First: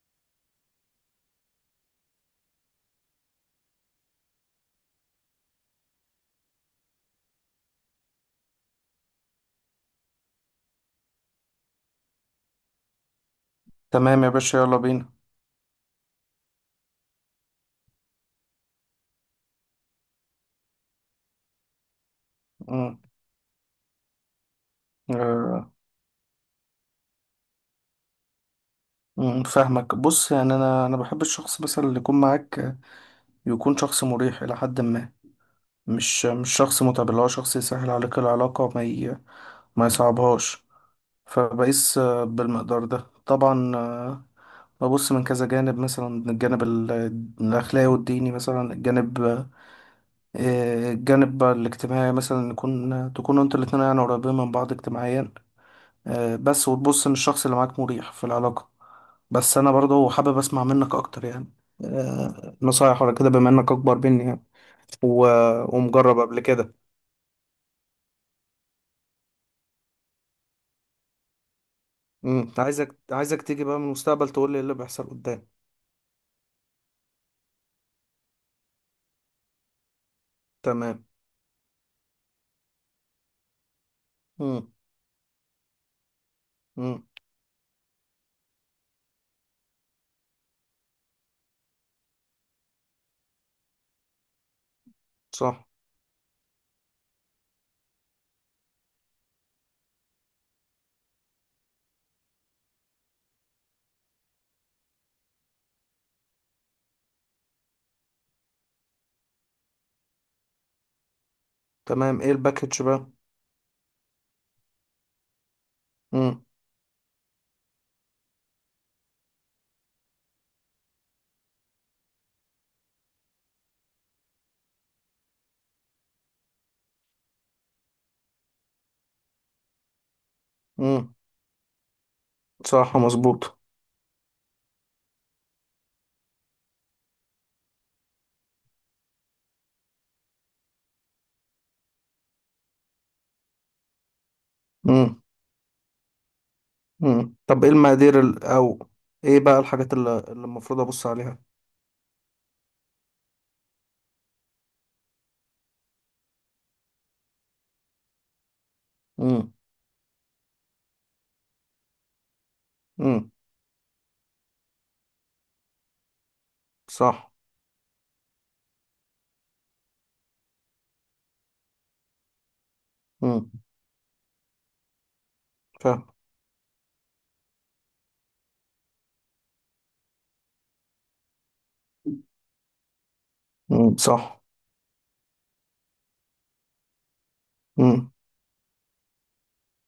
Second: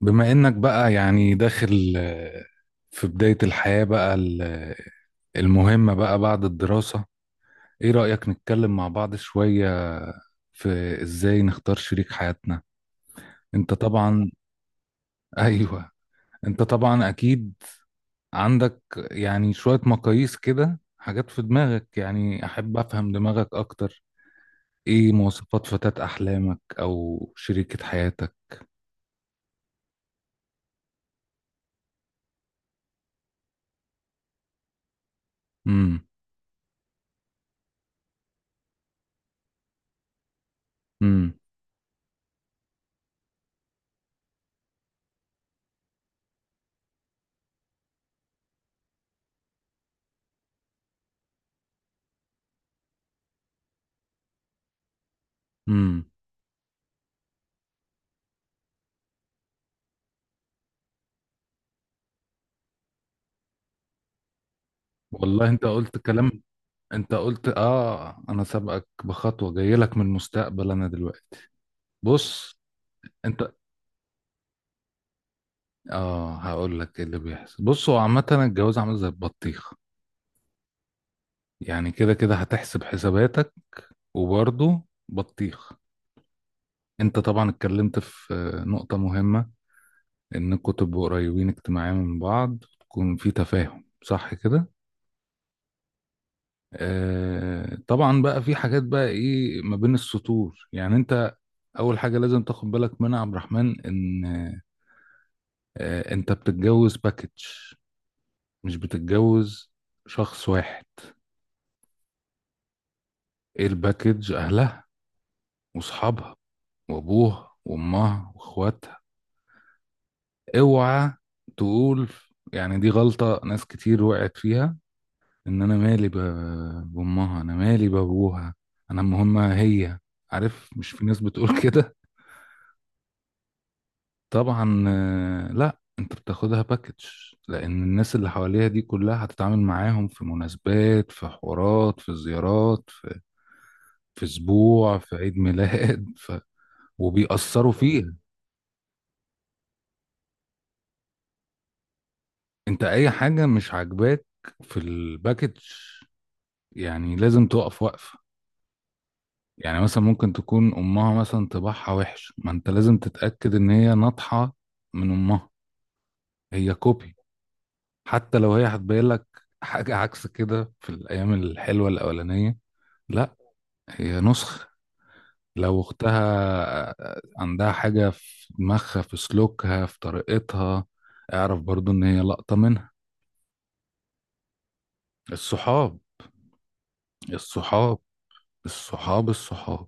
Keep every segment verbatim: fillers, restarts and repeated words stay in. بما انك بقى يعني داخل آه، في بداية الحياة بقى ال- آه، المهمة بقى بعد الدراسة. ايه رأيك نتكلم مع بعض شوية في ازاي نختار شريك حياتنا؟ انت تمام يا طبعا. باشا، يلا بينا. ايوه، انت طبعا اكيد عندك يعني شوية مقاييس كده، حاجات في دماغك. يعني احب مم. افهم دماغك اكتر. ايه مواصفات آه، فتاة احلامك او شريكة حياتك؟ مم، فاهمك. بص يعني انا انا بحب الشخص مثلا اللي يكون معاك يكون شخص مريح الى حد ما، امم. مش مش شخص متعب، اللي هو شخص يسهل عليك العلاقه وما ي... ما يصعبهاش. امم. فبقيس آه، بالمقدار ده طبعا. آه، ببص من كذا جانب، مثلا من الجانب ال- الأخلاقي والديني، مثلا الجانب، آه، الجانب الاجتماعي، مثلا نكون تكونوا انتوا الاتنين يعني قريبين من بعض اجتماعيا. امم. آه، بس وتبص ان الشخص اللي معاك مريح في العلاقة. بس انا برضه حابب اسمع منك اكتر يعني، آه، نصايح ولا كده، بما انك اكبر مني يعني و... والله انت قلت ومجرب كلام. قبل كده. انت قلت اه انا سابقك بخطوه، جاي لك من المستقبل انا دلوقتي. امم، بص. عايزك عايزك انت تيجي بقى من المستقبل تقول لي ايه اللي بيحصل قدام. اه هقول لك ايه اللي بيحصل. بص، هو عامه الجواز عامل زي البطيخ، تمام. يعني كده كده هتحسب حساباتك امم. وبرضه بطيخ. امم انت طبعا اتكلمت في آه، نقطه مهمه، انكم تبقوا قريبين اجتماعيا من بعض، تكون في تفاهم، صح كده. صح. آه طبعا، بقى في حاجات بقى ايه ما بين السطور. يعني انت اول حاجه لازم تاخد بالك منها يا عبد الرحمن، ان آه، انت بتتجوز باكج، مش بتتجوز شخص واحد. تمام، ايه الباكج بقى؟ ايه الباكج؟ اهلها واصحابها امم. وابوها وامها واخواتها. اوعى تقول، يعني دي غلطة ناس كتير وقعت فيها، ان انا مالي ب- بامها، انا مالي بابوها، انا مهمة هي. عارف؟ مش في امم ناس بتقول كده. صح مظبوط. طبعا. آه، لا، انت بتاخدها باكج، لان الناس اللي حواليها دي كلها هتتعامل معاهم، في مناسبات، في حوارات، في زيارات، في اسبوع، في امم. عيد ميلاد، ف... امم طب ايه وبيأثروا فيها. المقادير ال... او ايه بقى الحاجات اللي اللي المفروض ابص عليها. انت اي حاجة مش عاجباك في الباكج يعني لازم تقف وقفة. امم. يعني مثلا ممكن تكون امها مثلا طباعها وحش، ما انت لازم امم تتأكد ان هي ناطحة من امها، هي كوبي. صح. حتى لو هي هتبين لك حاجة عكس كده في الايام الحلوة الاولانية، لا، امم هي نسخ. لو فاهم. اختها عندها حاجة في دماغها، في سلوكها، في طريقتها، اعرف برضو ان هي لقطة منها. امم صح. الصحاب الصحاب امم. الصحاب الصحاب،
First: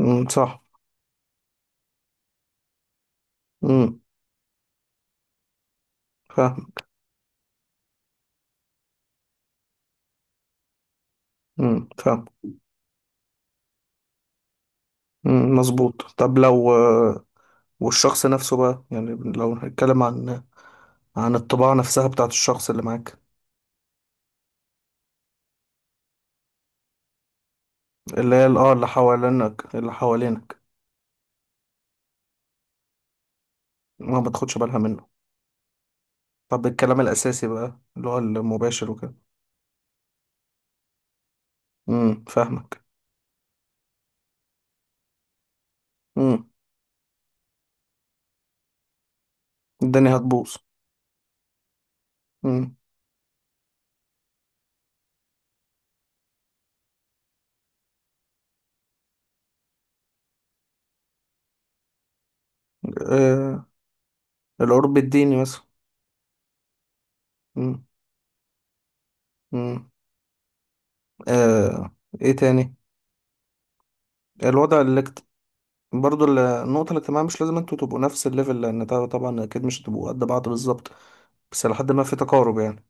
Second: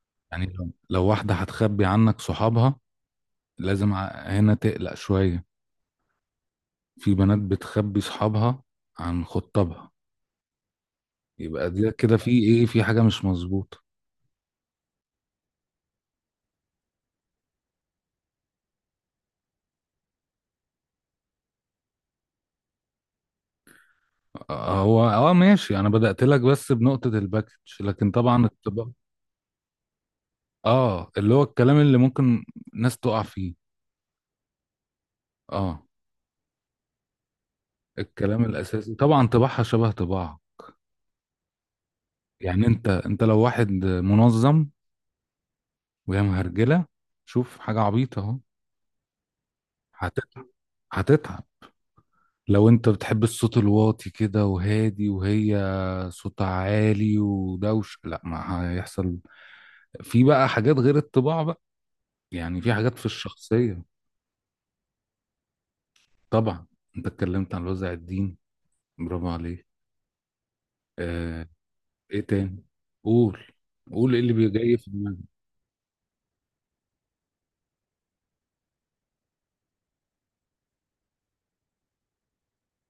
امم يعني صح. لو لو واحدة هتخبي عنك صحابها، لازم امم ع- هنا تقلق شوية. فاهم. في بنات بتخبي صحابها عن خطابها، يبقى امم دي كده فاهم. في ايه، في حاجة مش مظبوطة. امم مظبوط. طب لو آه، والشخص نفسه بقى يعني، لو هنتكلم عن عن الطباع نفسها بتاعت الشخص اللي معاك، هو اه ماشي، انا بدأت لك بس بنقطة الباكج، لكن اللي طبعا هي ال- اه الطباع، اللي حوالينك اللي حوالينك. اه اللي هو الكلام اللي ممكن ناس تقع فيه. ما بتاخدش بالها منه. اه، طب الكلام الأساسي بقى اللي هو الكلام المباشر الاساسي وكده. طبعا، طباعها شبه طباع. امم يعني فاهمك. انت انت لو واحد منظم وهي امم. مهرجله، شوف حاجه عبيطه اهو. الدنيا هتتعب هتبوظ. هتتعب. لو امم. انت بتحب الصوت الواطي كده وهادي، وهي صوتها عالي ودوش، لا، ما هيحصل. في بقى حاجات غير الطباع بقى، يعني في حاجات في آه. الشخصيه. القرب الديني مثلا. طبعا. انت اتكلمت عن امم. وزع الدين، برافو عليك. امم. آه. آه. ايه ايه تاني؟ تاني؟ قول، قول ايه اللي جاي الوضع، في دماغك. برضو ال- النقطة الاجتماعية، مش لازم انتوا تبقوا نفس الليفل، لأن طبعا طبعاً أكيد مش هتبقوا قد بعض بالظبط، بس لحد ما في تقارب يعني.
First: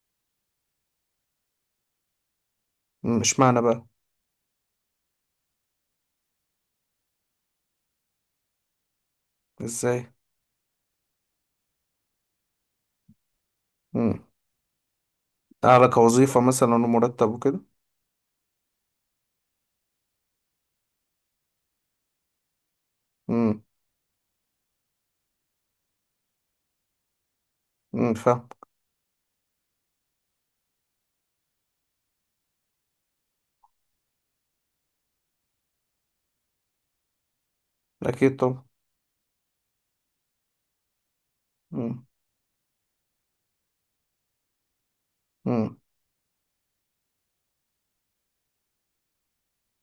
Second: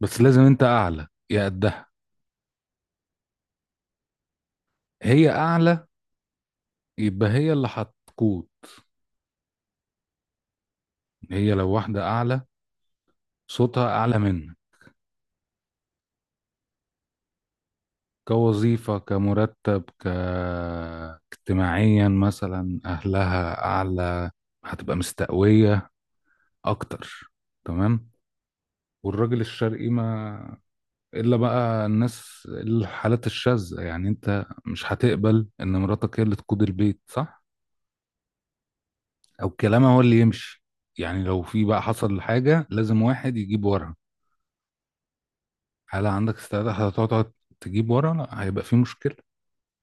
بس لازم انت اعلى يا قدها. مم، مش معنى بقى. هي اعلى يبقى هي اللي هتقود. ازاي؟ هي لو واحدة اعلى، صوتها اعلى مم. منك، أعلى كوظيفة مثلا ومرتب وكده. كوظيفة، كمرتب، ك اجتماعيا مثلا، مم. اهلها اعلى، هتبقى مستقوية اكتر. تمام. مم فاهم. والراجل الشرقي، ما الا بقى الناس الحالات الشاذة، يعني انت مش هتقبل ان مراتك هي اللي تقود البيت، صح؟ أكيد طبعا. او كلامها هو اللي يمشي. يعني لو في بقى مم. حصل حاجة لازم واحد يجيب ورا، مم. هل عندك استعداد هتقعد تجيب ورا؟ لا، هيبقى في مشكلة.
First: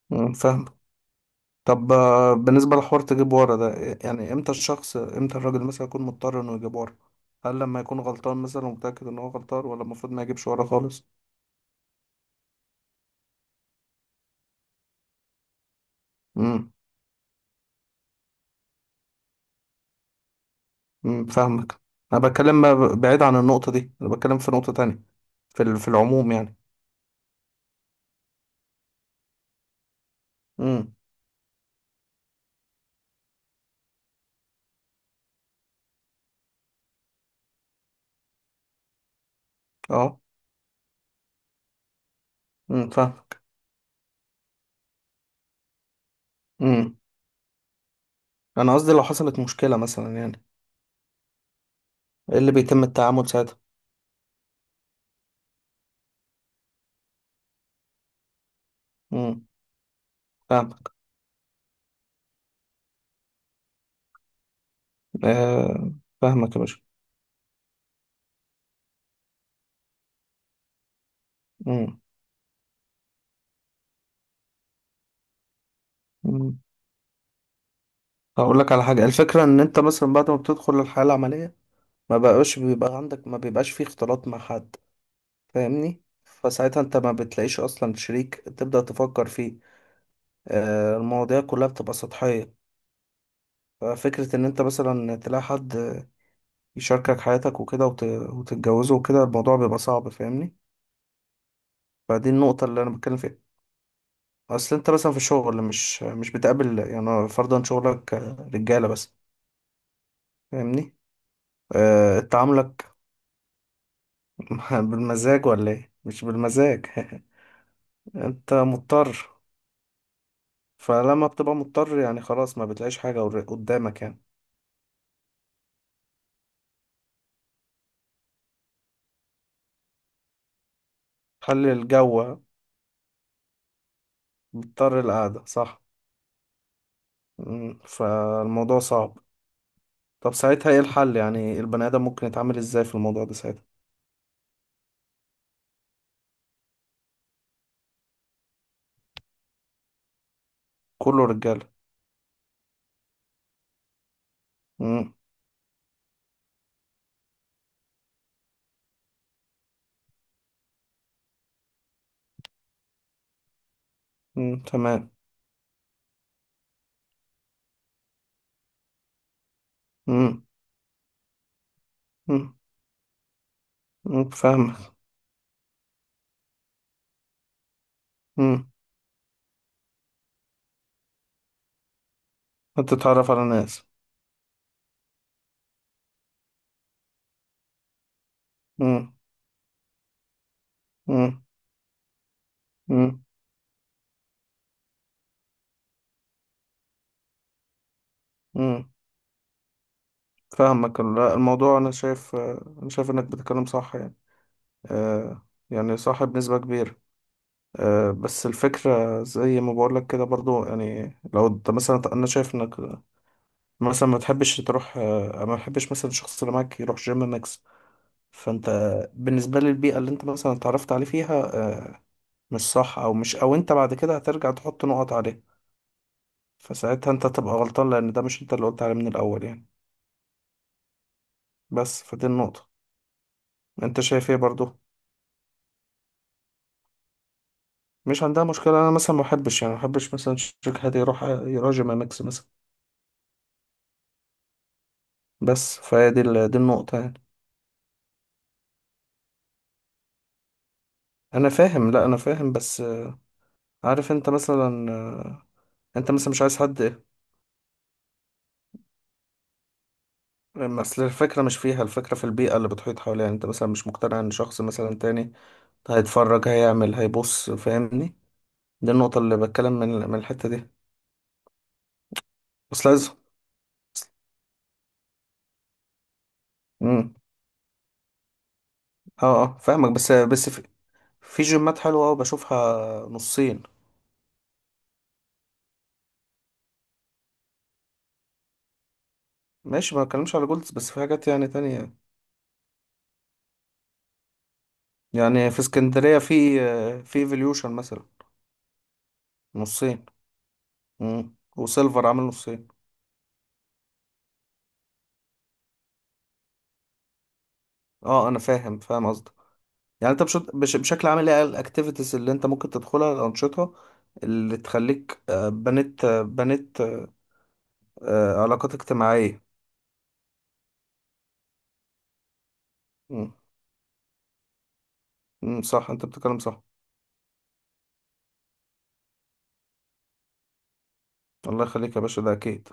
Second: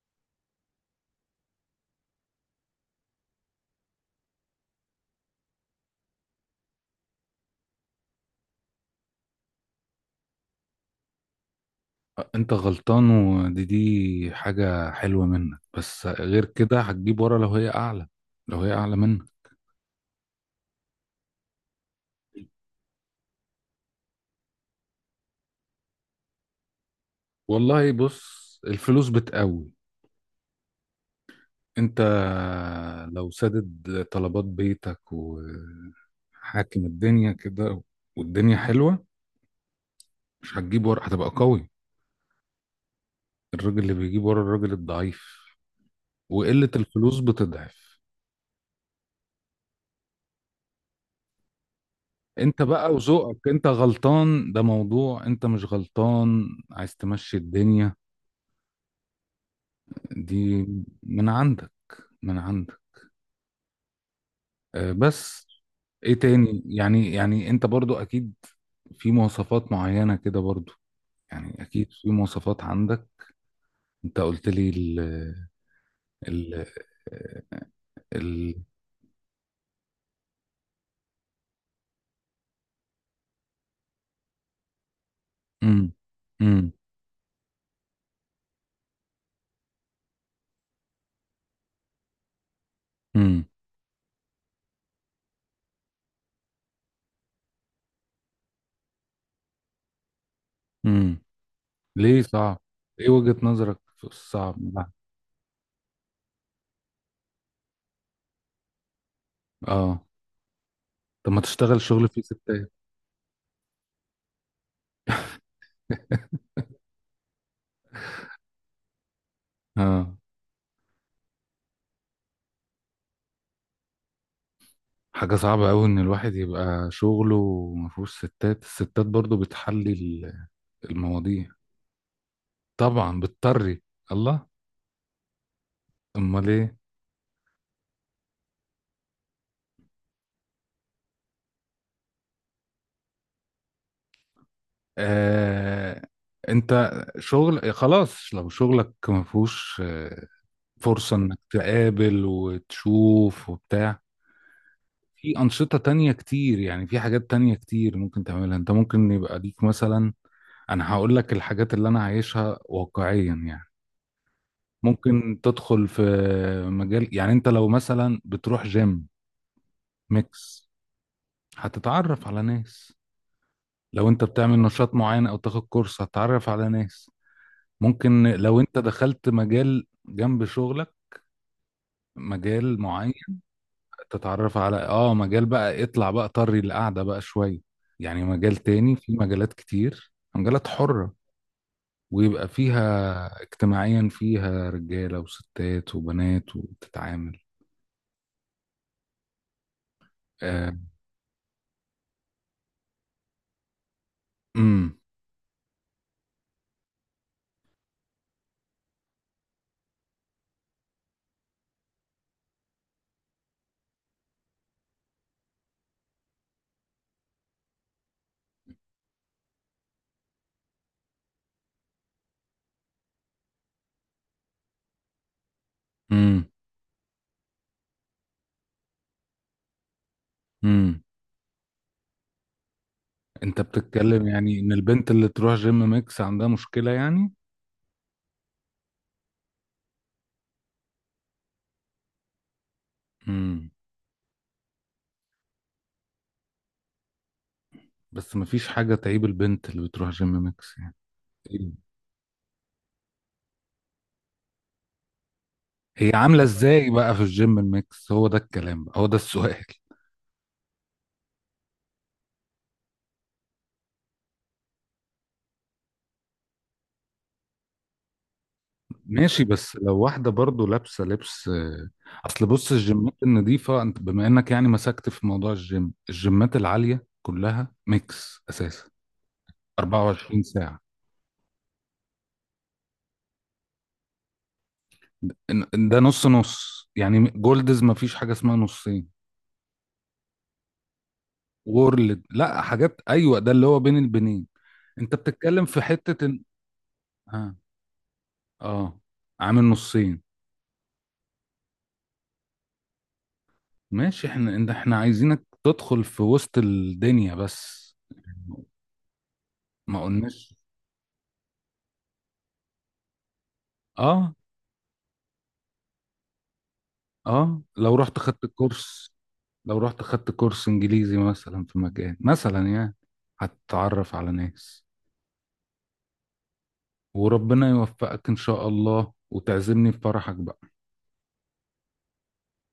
مم فاهم. طب آه، بالنسبة لحوار تجيب ورا ده، يعني امتى الشخص امتى الراجل مثلا يكون مضطر انه يجيب ورا؟ هل لما يكون غلطان مثلا ومتأكد ان هو غلطان، ولا المفروض ما يجيبش ورا خالص؟ انت غلطان، ودي دي حاجة حلوة منك، بس غير كده هتجيب ورا لو هي اعلى، لو هي اعلى منك. مم، فاهمك. انا بتكلم ب- بعيد عن النقطه دي، انا بتكلم في نقطه تانية، في ال- في العموم يعني. والله بص، الفلوس بتقوي. امم. انت لو سدد طلبات بيتك وحاكم الدنيا كده، والدنيا حلوة، اه. مش هتجيب ورا، هتبقى قوي. امم فاهمك. الراجل اللي بيجيب ورا الراجل الضعيف، وقلة امم. الفلوس بتضعف. انا قصدي لو حصلت مشكله مثلا يعني، ايه اللي انت بيتم بقى التعامل وذوقك، ساعتها؟ انت غلطان ده موضوع، انت مش غلطان عايز تمشي الدنيا امم دي، فاهمك. من عندك، من عندك. آه، بس آه ايه فاهمك يا تاني؟ باشا. يعني يعني انت برضو اكيد في مواصفات معينة كده، برضو يعني اكيد امم. في مواصفات عندك. انت قلت لي ال ال امم. ال هقول لك على حاجه. الفكره ان انت مثلا بعد ما بتدخل الحياه العمليه، ما بقاش بيبقى عندك ما بيبقاش فيه اختلاط مع حد، امم. فاهمني؟ امم. فساعتها انت ما بتلاقيش اصلا شريك تبدا تفكر فيه. آه المواضيع كلها بتبقى سطحيه. امم. ففكرة إن أنت مثلا تلاقي حد يشاركك حياتك وكده وت... وتتجوزه وكده، الموضوع بيبقى صعب، فاهمني؟ امم. ليه فدي صعب؟ النقطة اللي أنا ايه بتكلم وجهة فيها. نظرك في الصعب أصل أنت ده؟ مثلا في الشغل مش مش بتقابل يعني، فرضا شغلك رجالة بس، اه. فاهمني. طب ما تشتغل شغل أه... فيه ستات؟ تعاملك بالمزاج ولا إيه؟ مش بالمزاج. أنت مضطر. اه. فلما بتبقى مضطر يعني خلاص ما بتلاقيش حاجة قدامك يعني. حاجة صعبة أوي إن الواحد يبقى شغله ومفهوش ستات، الستات برضو بتحلي ال- المواضيع. خلي الجو. طبعا بتطري. الله. مضطر القعدة، صح؟ أمال إيه. مم، فالموضوع صعب. طب ساعتها ايه الحل يعني؟ البني ادم ممكن يتعامل ازاي في الموضوع ده ساعتها؟ آه... أنت، شغل خلاص. لو شغلك مفهوش آه، فرصة كله إنك رجاله. تقابل وتشوف وبتاع، امم. في أنشطة تانية كتير. يعني في حاجات تانية كتير ممكن تعملها أنت، ممكن يبقى ليك مثلا. أنا هقول لك الحاجات اللي أنا عايشها واقعيا يعني. امم تمام. ممكن تدخل في مجال، يعني انت لو مثلا بتروح جيم امم. ميكس هتتعرف على امم. ناس. لو انت امم بتعمل نشاط فاهمك. معين او تاخد كورس، هتتعرف على ناس. ممكن لو امم. انت دخلت مجال جنب شغلك، مجال معين، هتتعرف على ناس. تتعرف على اه مجال بقى، اطلع بقى طري القعدة بقى شوية. يعني مجال تاني، في امم. مجالات كتير، مجالات حرة، امم. ويبقى امم. فيها اجتماعيا، فيها رجالة وستات وبنات، وتتعامل. امم آه. فاهمك. لا، الموضوع، انا شايف آه، انا شايف انك بتتكلم صح يعني، آه يعني صح بنسبة كبيرة. آه بس الفكرة زي ما بقولك كده برضو، يعني لو انت مثلا، انا شايف انك مثلا ما تحبش تروح آه ما تحبش مثلا الشخص اللي معاك يروح جيم انك. فانت بالنسبة لي البيئة اللي انت مثلا اتعرفت عليه فيها، آه، مش صح، او مش او انت بعد كده هترجع تحط نقط عليه. امم. فساعتها انت تبقى غلطان لان ده مش انت اللي قلت عليه من الاول يعني. امم. بس فدي النقطة. انت انت بتتكلم شايف ايه يعني ان برضو؟ البنت اللي تروح جيم ميكس عندها مشكلة يعني؟ مش عندها مشكلة، انا مثلا ما احبش يعني، ما احبش مثلا شركة هادي يروح يراجع مع ماكس مثلا. امم. بس فهي دي ال- دي النقطة يعني. بس مفيش حاجة تعيب البنت اللي بتروح جيم ميكس يعني. انا إيه؟ فاهم، لا انا فاهم، بس آه، عارف انت مثلا آه، انت هي مثلا مش عاملة عايز حد ازاي ايه. بقى في الجيم الميكس؟ هو ده الكلام بقى، هو ده السؤال. اصل الفكرة مش فيها، الفكرة في البيئة اللي بتحيط حواليها، يعني انت مثلا مش مقتنع ان شخص مثلا تاني هيتفرج هيعمل هيبص، فاهمني؟ دي النقطة اللي ماشي، بتكلم بس من لو من واحدة الحتة برضو دي. لابسة لبس آه، اصل بص، بس لازم. الجيمات النظيفة انت بما انك يعني مسكت في موضوع الجيم، الجيمات العالية امم. كلها ميكس اساسا، اه اه فاهمك، بس 24 بس في, ساعة. في جيمات حلوة أوي بشوفها نصين. ده ده نص نص يعني. جولدز مفيش حاجة اسمها نصين. ماشي ما بتكلمش على جولدز، بس في حاجات يعني تانية، وورلد، لا، حاجات، ايوه، ده اللي هو بين البنين. انت يعني في بتتكلم في اسكندرية حتة ان، في آه، في ها. ايفوليوشن مثلا. اه، عامل نصين. نصين. امم وسيلفر عامل نصين. ماشي، احنا انت احنا عايزينك تدخل في وسط الدنيا بس، اه انا فاهم فاهم قصدك. ما يعني انت بش... قلناش. بش... بشكل عام ايه الاكتيفيتيز اللي انت ممكن تدخلها، الانشطة اه اللي تخليك آه، بنيت آه، بنيت اه لو رحت آه، خدت علاقات كورس، اجتماعية. لو رحت خدت كورس انجليزي مثلا في مكان مثلا يعني، هتتعرف على ناس. امم صح انت بتتكلم صح. وربنا يوفقك ان شاء الله، وتعزمني في فرحك بقى. الله يخليك يا باشا ده اكيد.